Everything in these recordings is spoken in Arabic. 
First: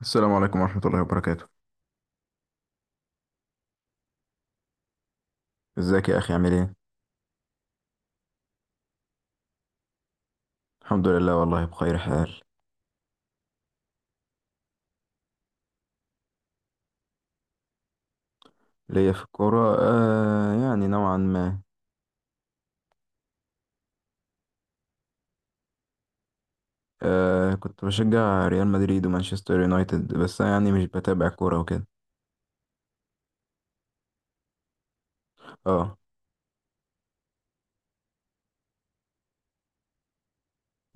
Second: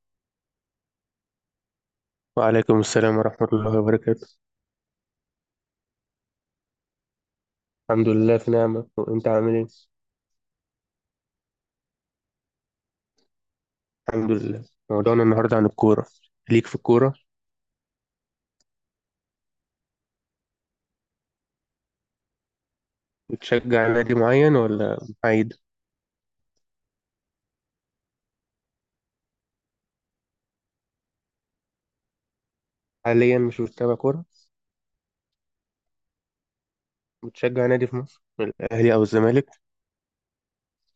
السلام عليكم ورحمة الله وبركاته. وعليكم السلام ورحمة الله وبركاته. ازيك يا أخي، عامل ايه؟ الحمد لله في نعمة، وأنت عامل إيه؟ الحمد لله، والله بخير حال. الحمد لله. موضوعنا النهاردة عن الكورة. ليك في الكورة؟ ليا في الكورة، يعني نوعا ما. بتشجع نادي معين ولا محايد؟ كنت بشجع ريال مدريد ومانشستر يونايتد، بس أنا يعني مش بتابع كورة وكده. حاليا مش بتتابع كورة؟ اه. بتشجع نادي في مصر، الأهلي أو الزمالك؟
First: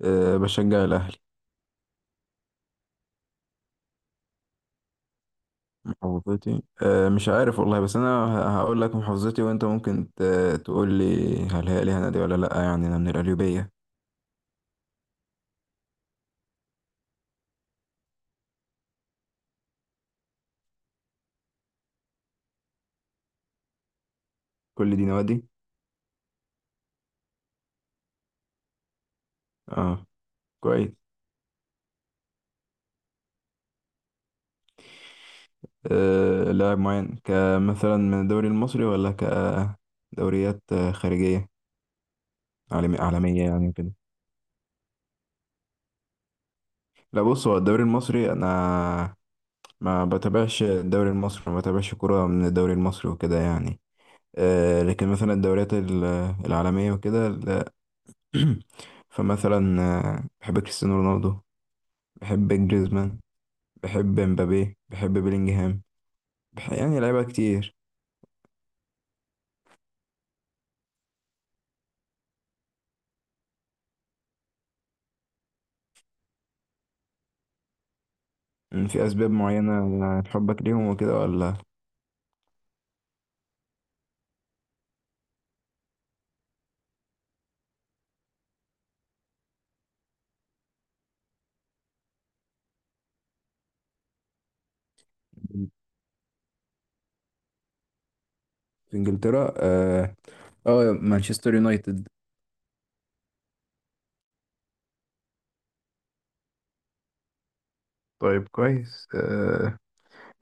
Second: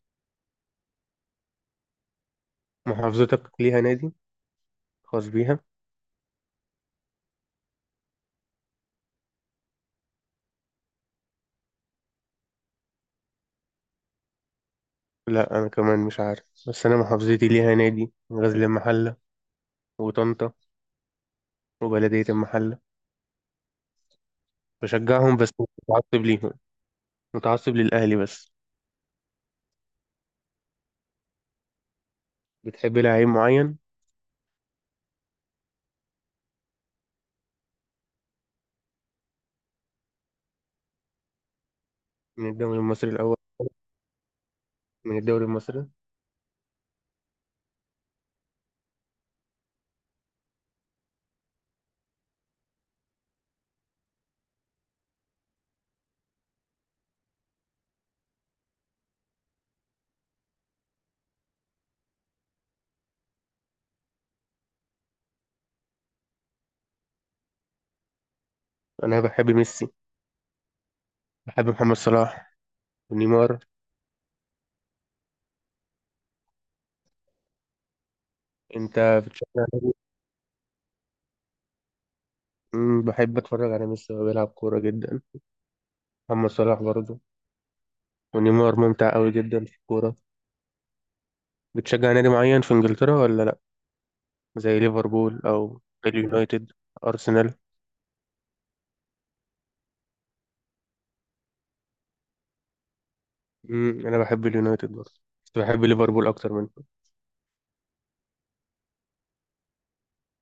بشجع الأهلي. محافظتك ليها نادي خاص بيها؟ محافظتي، مش عارف والله، بس أنا هقول لك محافظتي، وأنت ممكن تقول لي هل هي ليها نادي ولا لأ، يعني أنا من القليوبية. لا، أنا كمان مش عارف، بس أنا محافظتي ليها نادي غزل المحلة وطنطا وبلدية المحلة. كل دي بشجعهم نوادي؟ بس مش متعصب ليهم، متعصب للأهلي بس. اه، كويس. بتحب لعيب معين؟ لاعب معين، كمثلا من الدوري المصري ولا كدوريات خارجية، من الدوري المصري الأول، عالمية يعني كده؟ من الدوري المصري؟ لا، بص، هو الدوري المصري، أنا ما بتابعش الدوري المصري، ما بتابعش كرة من الدوري المصري وكده يعني. لكن مثلا الدوريات العالمية وكده فمثلا، بحب كريستيانو رونالدو، بحب جريزمان، بحب مبابي، بحب بيلينجهام. يعني لعيبة كتير. انا بحب ميسي، بحب محمد صلاح ونيمار. في انت أسباب بتشجع مين؟ معينة لحبك ليهم وكده، ولا؟ بحب اتفرج على ميسي وهو بيلعب كوره جدا، محمد صلاح برضه، ونيمار ممتع قوي جدا في الكوره. بتشجع نادي معين في انجلترا ولا لا؟ زي ليفربول او اليونايتد، ارسنال؟ في انجلترا، اه. مانشستر يونايتد. انا بحب اليونايتد برضه، بس بحب ليفربول اكتر منه. طيب كويس.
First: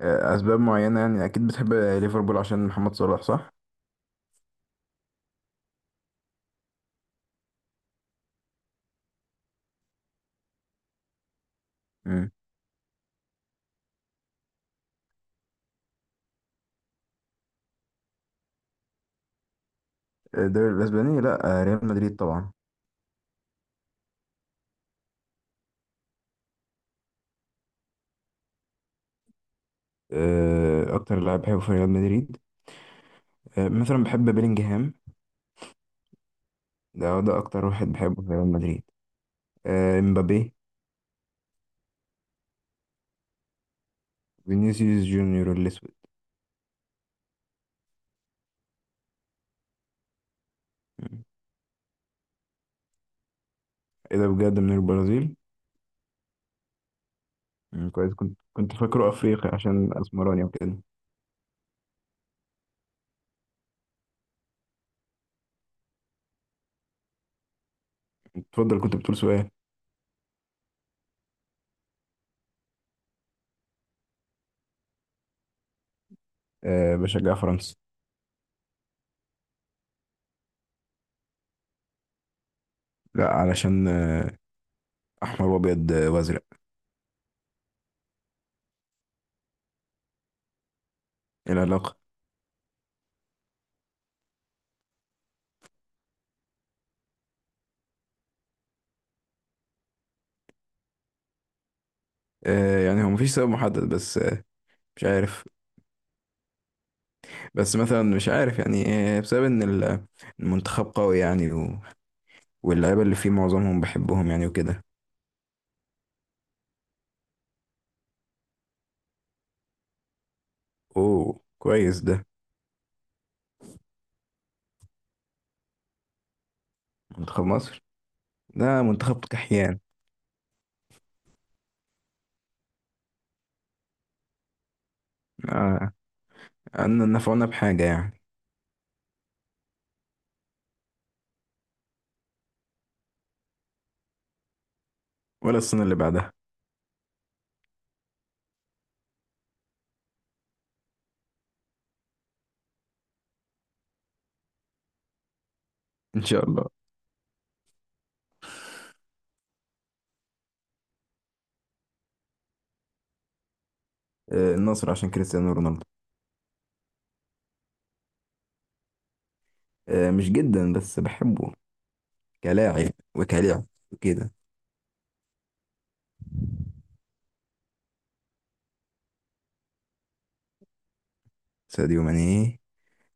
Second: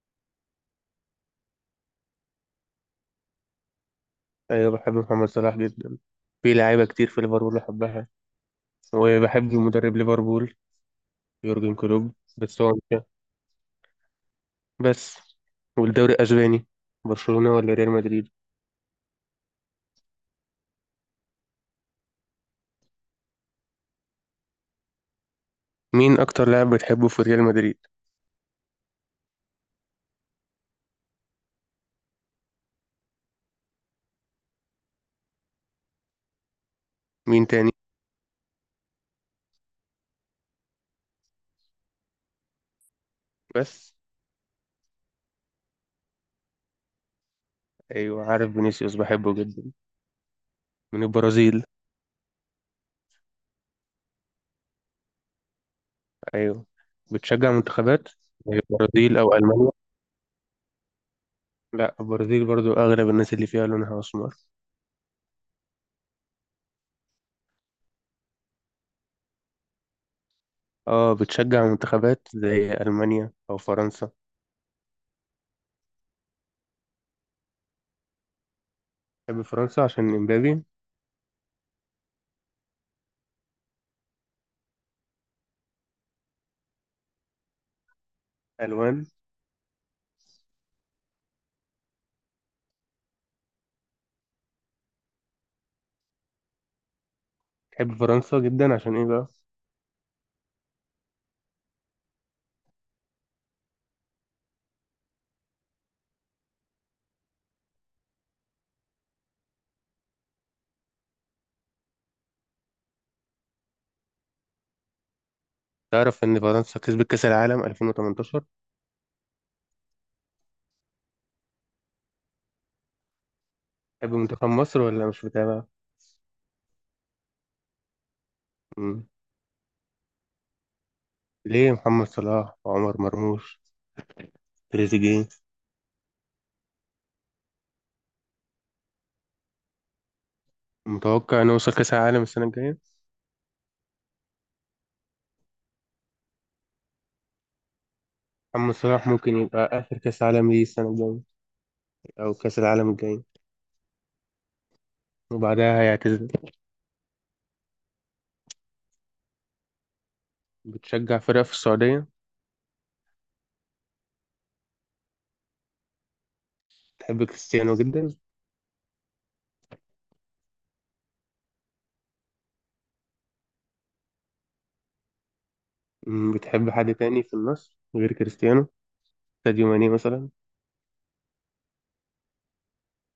أسباب معينة يعني، أكيد بتحب ليفربول عشان محمد صلاح صح؟ ايوه بحب محمد صلاح جدا، في لعيبه كتير في ليفربول بحبها، وبحب مدرب ليفربول يورجن كلوب. مم. بس هو بس والدوري الأسباني، برشلونة ولا ريال مدريد؟ الدوري الأسباني لأ. ريال مدريد طبعا. مين أكتر لاعب بتحبه في ريال مدريد؟ اكتر لاعب بحبه في ريال مدريد، مثلا بحب بيلينجهام، ده مين اكتر تاني؟ واحد بحبه في ريال مدريد. امبابي، بس؟ فينيسيوس جونيور الاسود. أيوة عارف فينيسيوس، بحبه جدا. من مم. البرازيل؟ ايه ده، بجد من البرازيل؟ أيوة. بتشجع مم، منتخبات كويس. كنت زي كنت فاكره البرازيل أو افريقي ألمانيا؟ عشان اسمراني وكده. لا، البرازيل برضو أغلب الناس اللي فيها لونها أسمر. اتفضل، كنت بتقول سؤال. اه، بتشجع منتخبات زي ألمانيا أو فرنسا؟ بشجع فرنسا. تحب فرنسا عشان إمبابي؟ لا، علشان احمر وابيض وازرق. ألوان؟ ايه العلاقه؟ تحب فرنسا جدا عشان إيه بقى؟ يعني هو مفيش سبب محدد، بس مش عارف، بس مثلا مش عارف يعني، بسبب ان المنتخب قوي يعني واللعيبه اللي فيه معظمهم بحبهم يعني وكده. تعرف إن فرنسا كسبت كأس العالم 2018؟ اوه، كويس ده. تحب منتخب مصر ولا مش متابع؟ منتخب مصر، ده منتخب كحيان. ليه محمد صلاح وعمر مرموش، تريزيجيه. آه، ان نفعنا بحاجه يعني. متوقع انه يوصل كاس العالم السنه الجايه؟ ولا السنه اللي بعدها. محمد صلاح ممكن يبقى اخر كاس عالم ليه السنه الجايه او كاس العالم الجاي وبعدها ان هيعتزل. شاء الله. بتشجع فرقه في السعوديه؟ النصر عشان كريستيانو رونالدو. بتحب كريستيانو جدا؟ مش جدا بس بحبه كلاعب وكلاعب وكده. بتحب حد تاني في النصر غير كريستيانو؟ ساديو ماني مثلا؟ ساديو ماني،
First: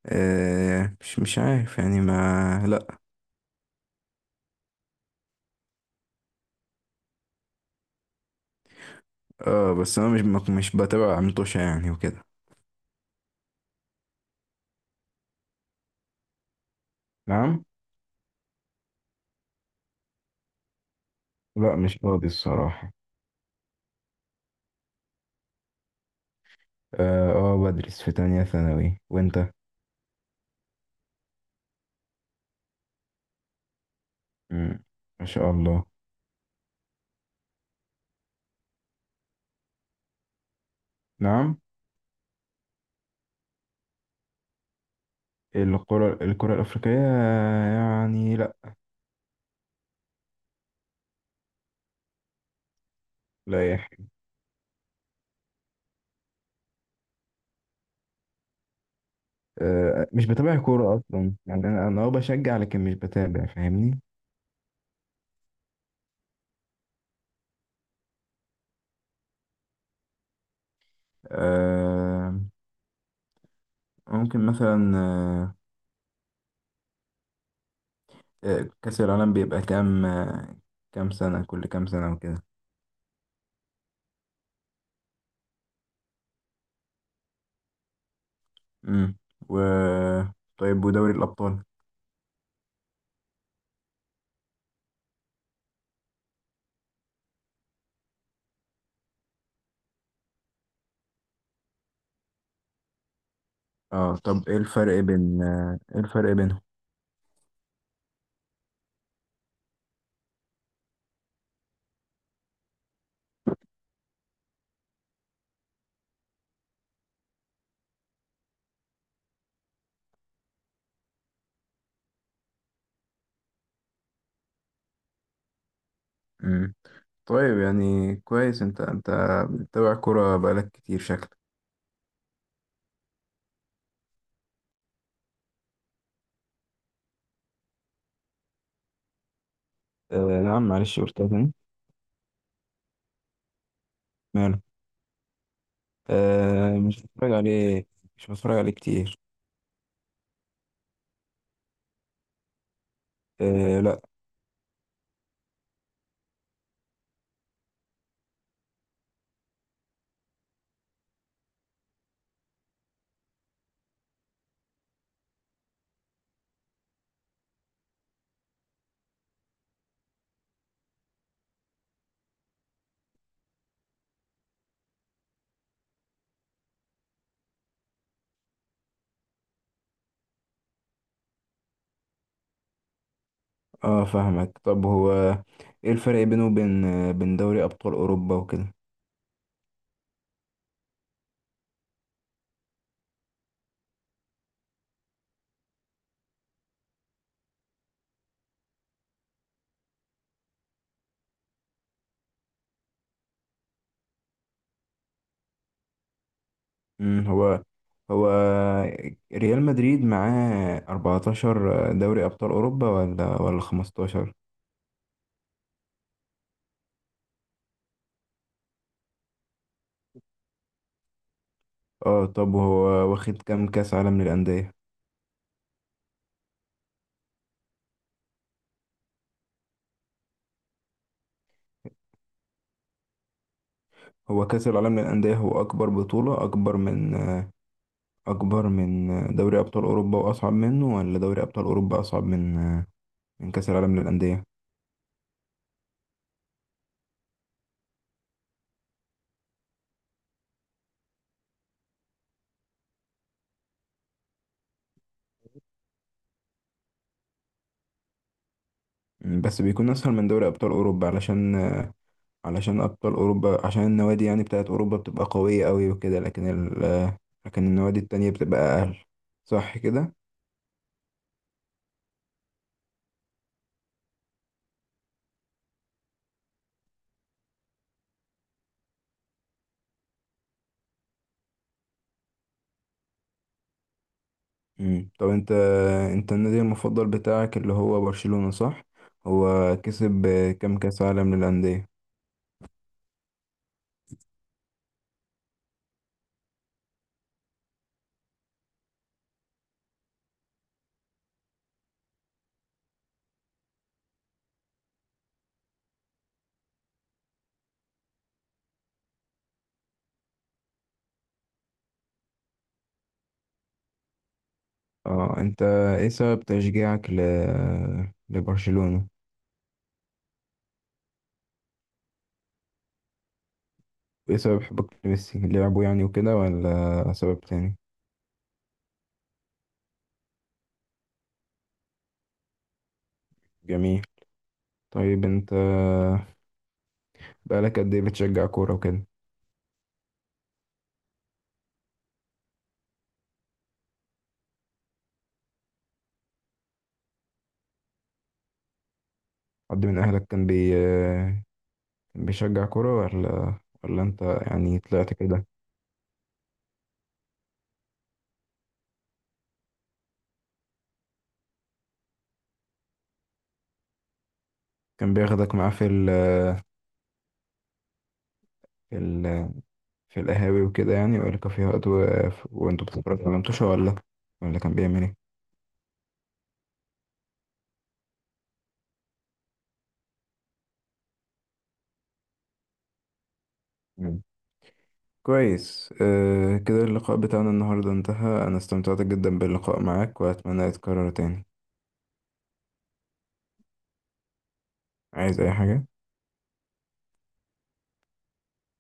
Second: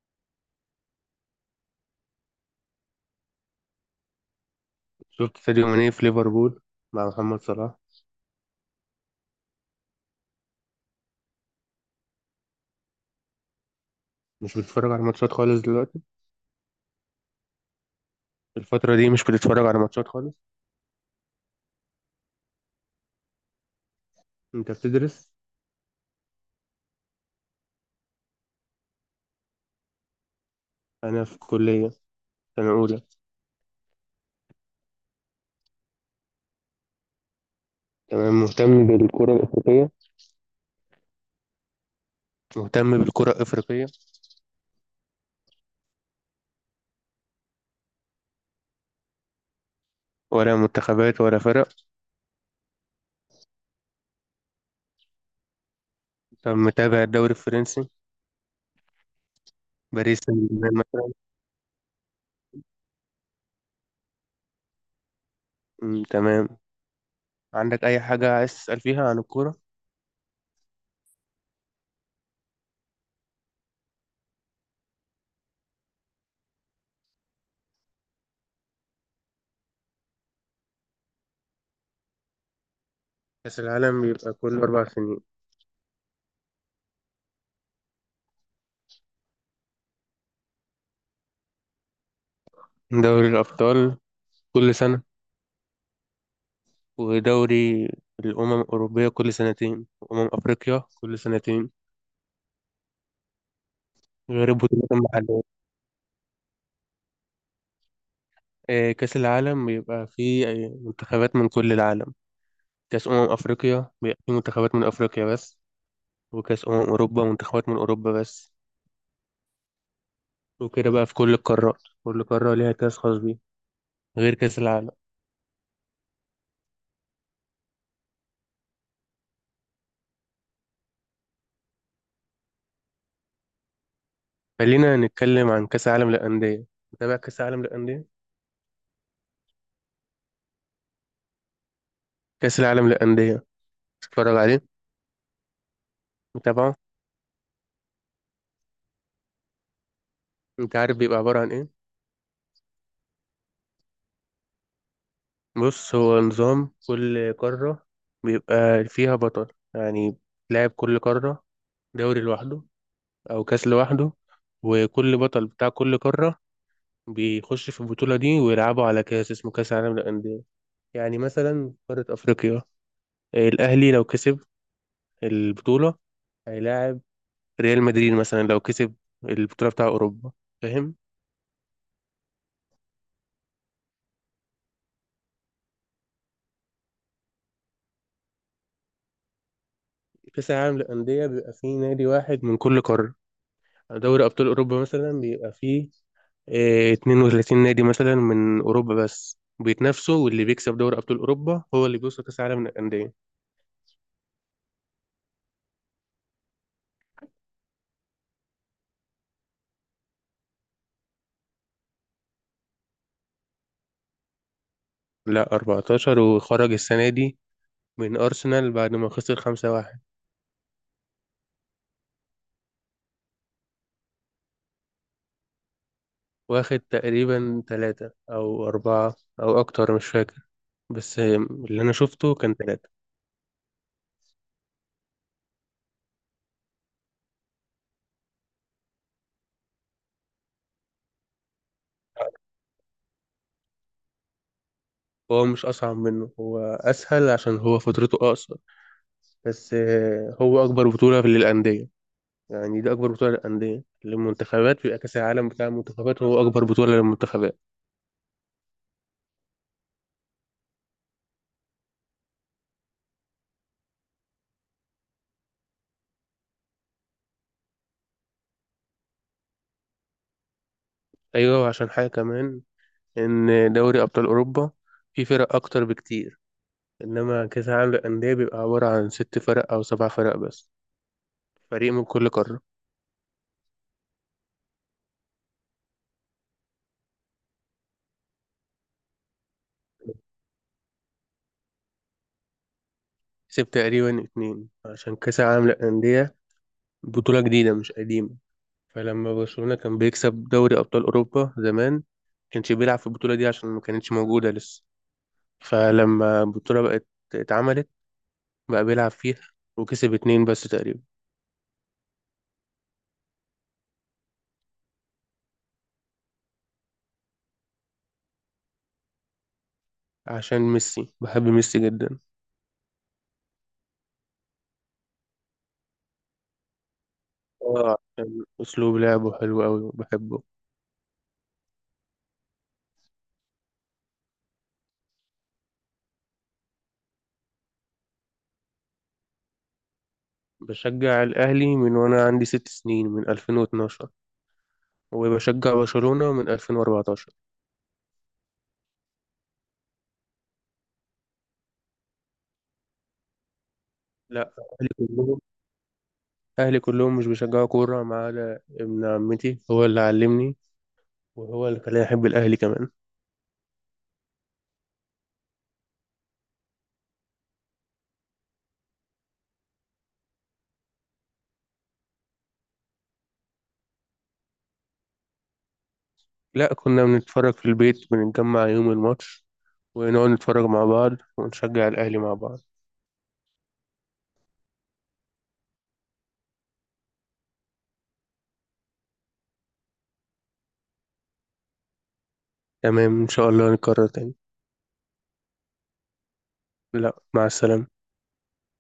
مش عارف يعني ما لا. شفت ساديو ماني في ليفربول مع محمد صلاح؟ اه، بس انا مش بتابع عمتوشة يعني وكده. مش بتتفرج على ماتشات خالص دلوقتي؟ نعم؟ الفتره دي مش بتتفرج على ماتشات خالص؟ لا، مش فاضي الصراحة. انت بتدرس؟ اه، بدرس في تانية ثانوي، وانت؟ انا في كليه سنه اولى. مم. ما شاء الله. تمام. مهتم بالكره الافريقيه؟ نعم؟ مهتم بالكرة الأفريقية؟ الكرة الأفريقية يعني لا. ولا منتخبات ولا فرق؟ لا يا أخي. طب متابع الدوري الفرنسي؟ باريس مش سان بتابع جيرمان كورة مثلاً؟ أصلا يعني، أنا بشجع، لكن مش بتابع، فاهمني؟ تمام. عندك أي حاجة عايز تسأل فيها عن الكورة؟ آه ممكن مثلا، كأس العالم بيبقى كام، كام سنة، كل كام سنة وكده؟ كأس العالم بيبقى كل 4 سنين. امم. و طيب، ودوري الأبطال؟ دوري الأبطال كل سنة، ودوري الأمم الأوروبية كل سنتين، وأمم أفريقيا كل سنتين. اه، طب، غير البطولات المحلية. ايه الفرق بينهم؟ كأس العالم بيبقى فيه منتخبات من كل العالم. كأس أمم أفريقيا بيبقى فيه منتخبات من أفريقيا بس، وكأس أمم أوروبا منتخبات من أوروبا بس. وكده بقى في كل القارات، كل قارة ليها كاس خاص بيه غير كاس العالم. امم. طيب، يعني كويس. انت بتتابع كورة بقالك كتير شكلك. خلينا نتكلم عن كاس العالم للأندية. متابع كاس العالم للأندية؟ نعم، معلش قلتها تاني؟ كاس العالم للأندية، تتفرج ماله. عليه؟ متابعه؟ مش بتفرج عليه، مش بتفرج عليه كتير. انت عارف بيبقى عبارة عن ايه؟ لا. بص، هو نظام كل قارة بيبقى فيها بطل، يعني لاعب كل قارة دوري لوحده أو كاس لوحده، وكل بطل بتاع كل قارة بيخش في البطولة دي ويلعبوا على كاس اسمه كاس العالم للأندية. يعني مثلا قارة أفريقيا، الأهلي لو كسب البطولة هيلاعب ريال مدريد مثلا لو كسب البطولة بتاع أوروبا. فاهم؟ اه، فاهمك. طب هو ايه الفرق بينه وبين آه، بين دوري أبطال أوروبا وكده؟ كأس العالم للأندية بيبقى فيه نادي واحد من كل قارة. دوري أبطال أوروبا مثلا بيبقى فيه 32 نادي مثلا من أوروبا بس بيتنافسوا، واللي بيكسب دوري أبطال أوروبا هو اللي بيوصل كأس العالم للأندية. امم. هو ريال مدريد معاه 14 دوري أبطال أوروبا، ولا 15؟ لا، 14، وخرج السنة دي من أرسنال بعد ما خسر 5-1. اه، طب هو واخد كام كأس عالم للأندية؟ واخد تقريبا ثلاثة أو أربعة أو أكتر مش فاكر، بس اللي أنا شفته كان ثلاثة. هو كأس العالم للأندية، هو أكبر بطولة، أكبر من دوري أبطال أوروبا وأصعب منه، ولا دوري أبطال أوروبا أصعب من كأس العالم للأندية؟ هو مش أصعب منه، هو أسهل عشان هو فترته أقصر، بس هو أكبر بطولة للأندية. يعني دي أكبر بطولة للأندية، للمنتخبات بيبقى كأس العالم بتاع المنتخبات هو أكبر بطولة للمنتخبات. مم، بس بيكون أسهل من دوري أبطال أوروبا علشان أبطال أوروبا، عشان النوادي يعني بتاعت أوروبا بتبقى قوية أوي وكده، لكن النوادي التانية بتبقى أقل، صح كده؟ أيوة، وعشان حاجة كمان، إن دوري أبطال أوروبا فيه فرق أكتر بكتير، إنما كأس العالم للأندية بيبقى عبارة عن 6 فرق أو 7 فرق بس، فريق من كل قارة. مم. طب أنت النادي المفضل بتاعك اللي هو برشلونة صح؟ هو كسب كام كأس عالم للأندية؟ كسب تقريبا اتنين، عشان كأس العالم للأندية بطولة جديدة مش قديمة، فلما برشلونة كان بيكسب دوري أبطال أوروبا زمان كانش بيلعب في البطولة دي عشان ما كانتش موجودة لسه، فلما البطولة بقت اتعملت بقى بيلعب فيها، وكسب اتنين بس تقريبا. اه، انت، ايه سبب تشجيعك لبرشلونة؟ عشان ميسي، بحب ميسي جدا. ايه سبب حبك لميسي، لعبه يعني وكده ولا سبب تاني؟ اه، عشان أسلوب لعبه حلو أوي وبحبه. جميل. طيب، انت بقالك قد ايه بتشجع كورة وكده؟ بشجع الأهلي من وأنا عندي 6 سنين، من 2012، وبشجع برشلونة من 2014. حد من اهلك كان بيشجع كورة، ولا انت لا، يعني أهلي طلعت كلهم كده؟ أهلي كلهم مش بيشجعوا كورة ما عدا ابن عمتي، هو اللي علمني وهو اللي خلاني أحب الأهلي كمان. كان بياخدك معاه في ال... في القهاوي وكده يعني، ولا كافيهات، وانتوا بتتفرجوا على متوشة، ولا كان بيعمل؟ لا، كنا بنتفرج في البيت، بنتجمع يوم الماتش ونقعد نتفرج مع بعض ونشجع الأهلي مع بعض. ايه، كويس. كده اللقاء بتاعنا النهاردة انتهى، أنا استمتعت جدا باللقاء معاك، وأتمنى يتكرر تاني. تمام إن شاء الله نكرر تاني. عايز أي حاجة؟ لا، مع السلامة.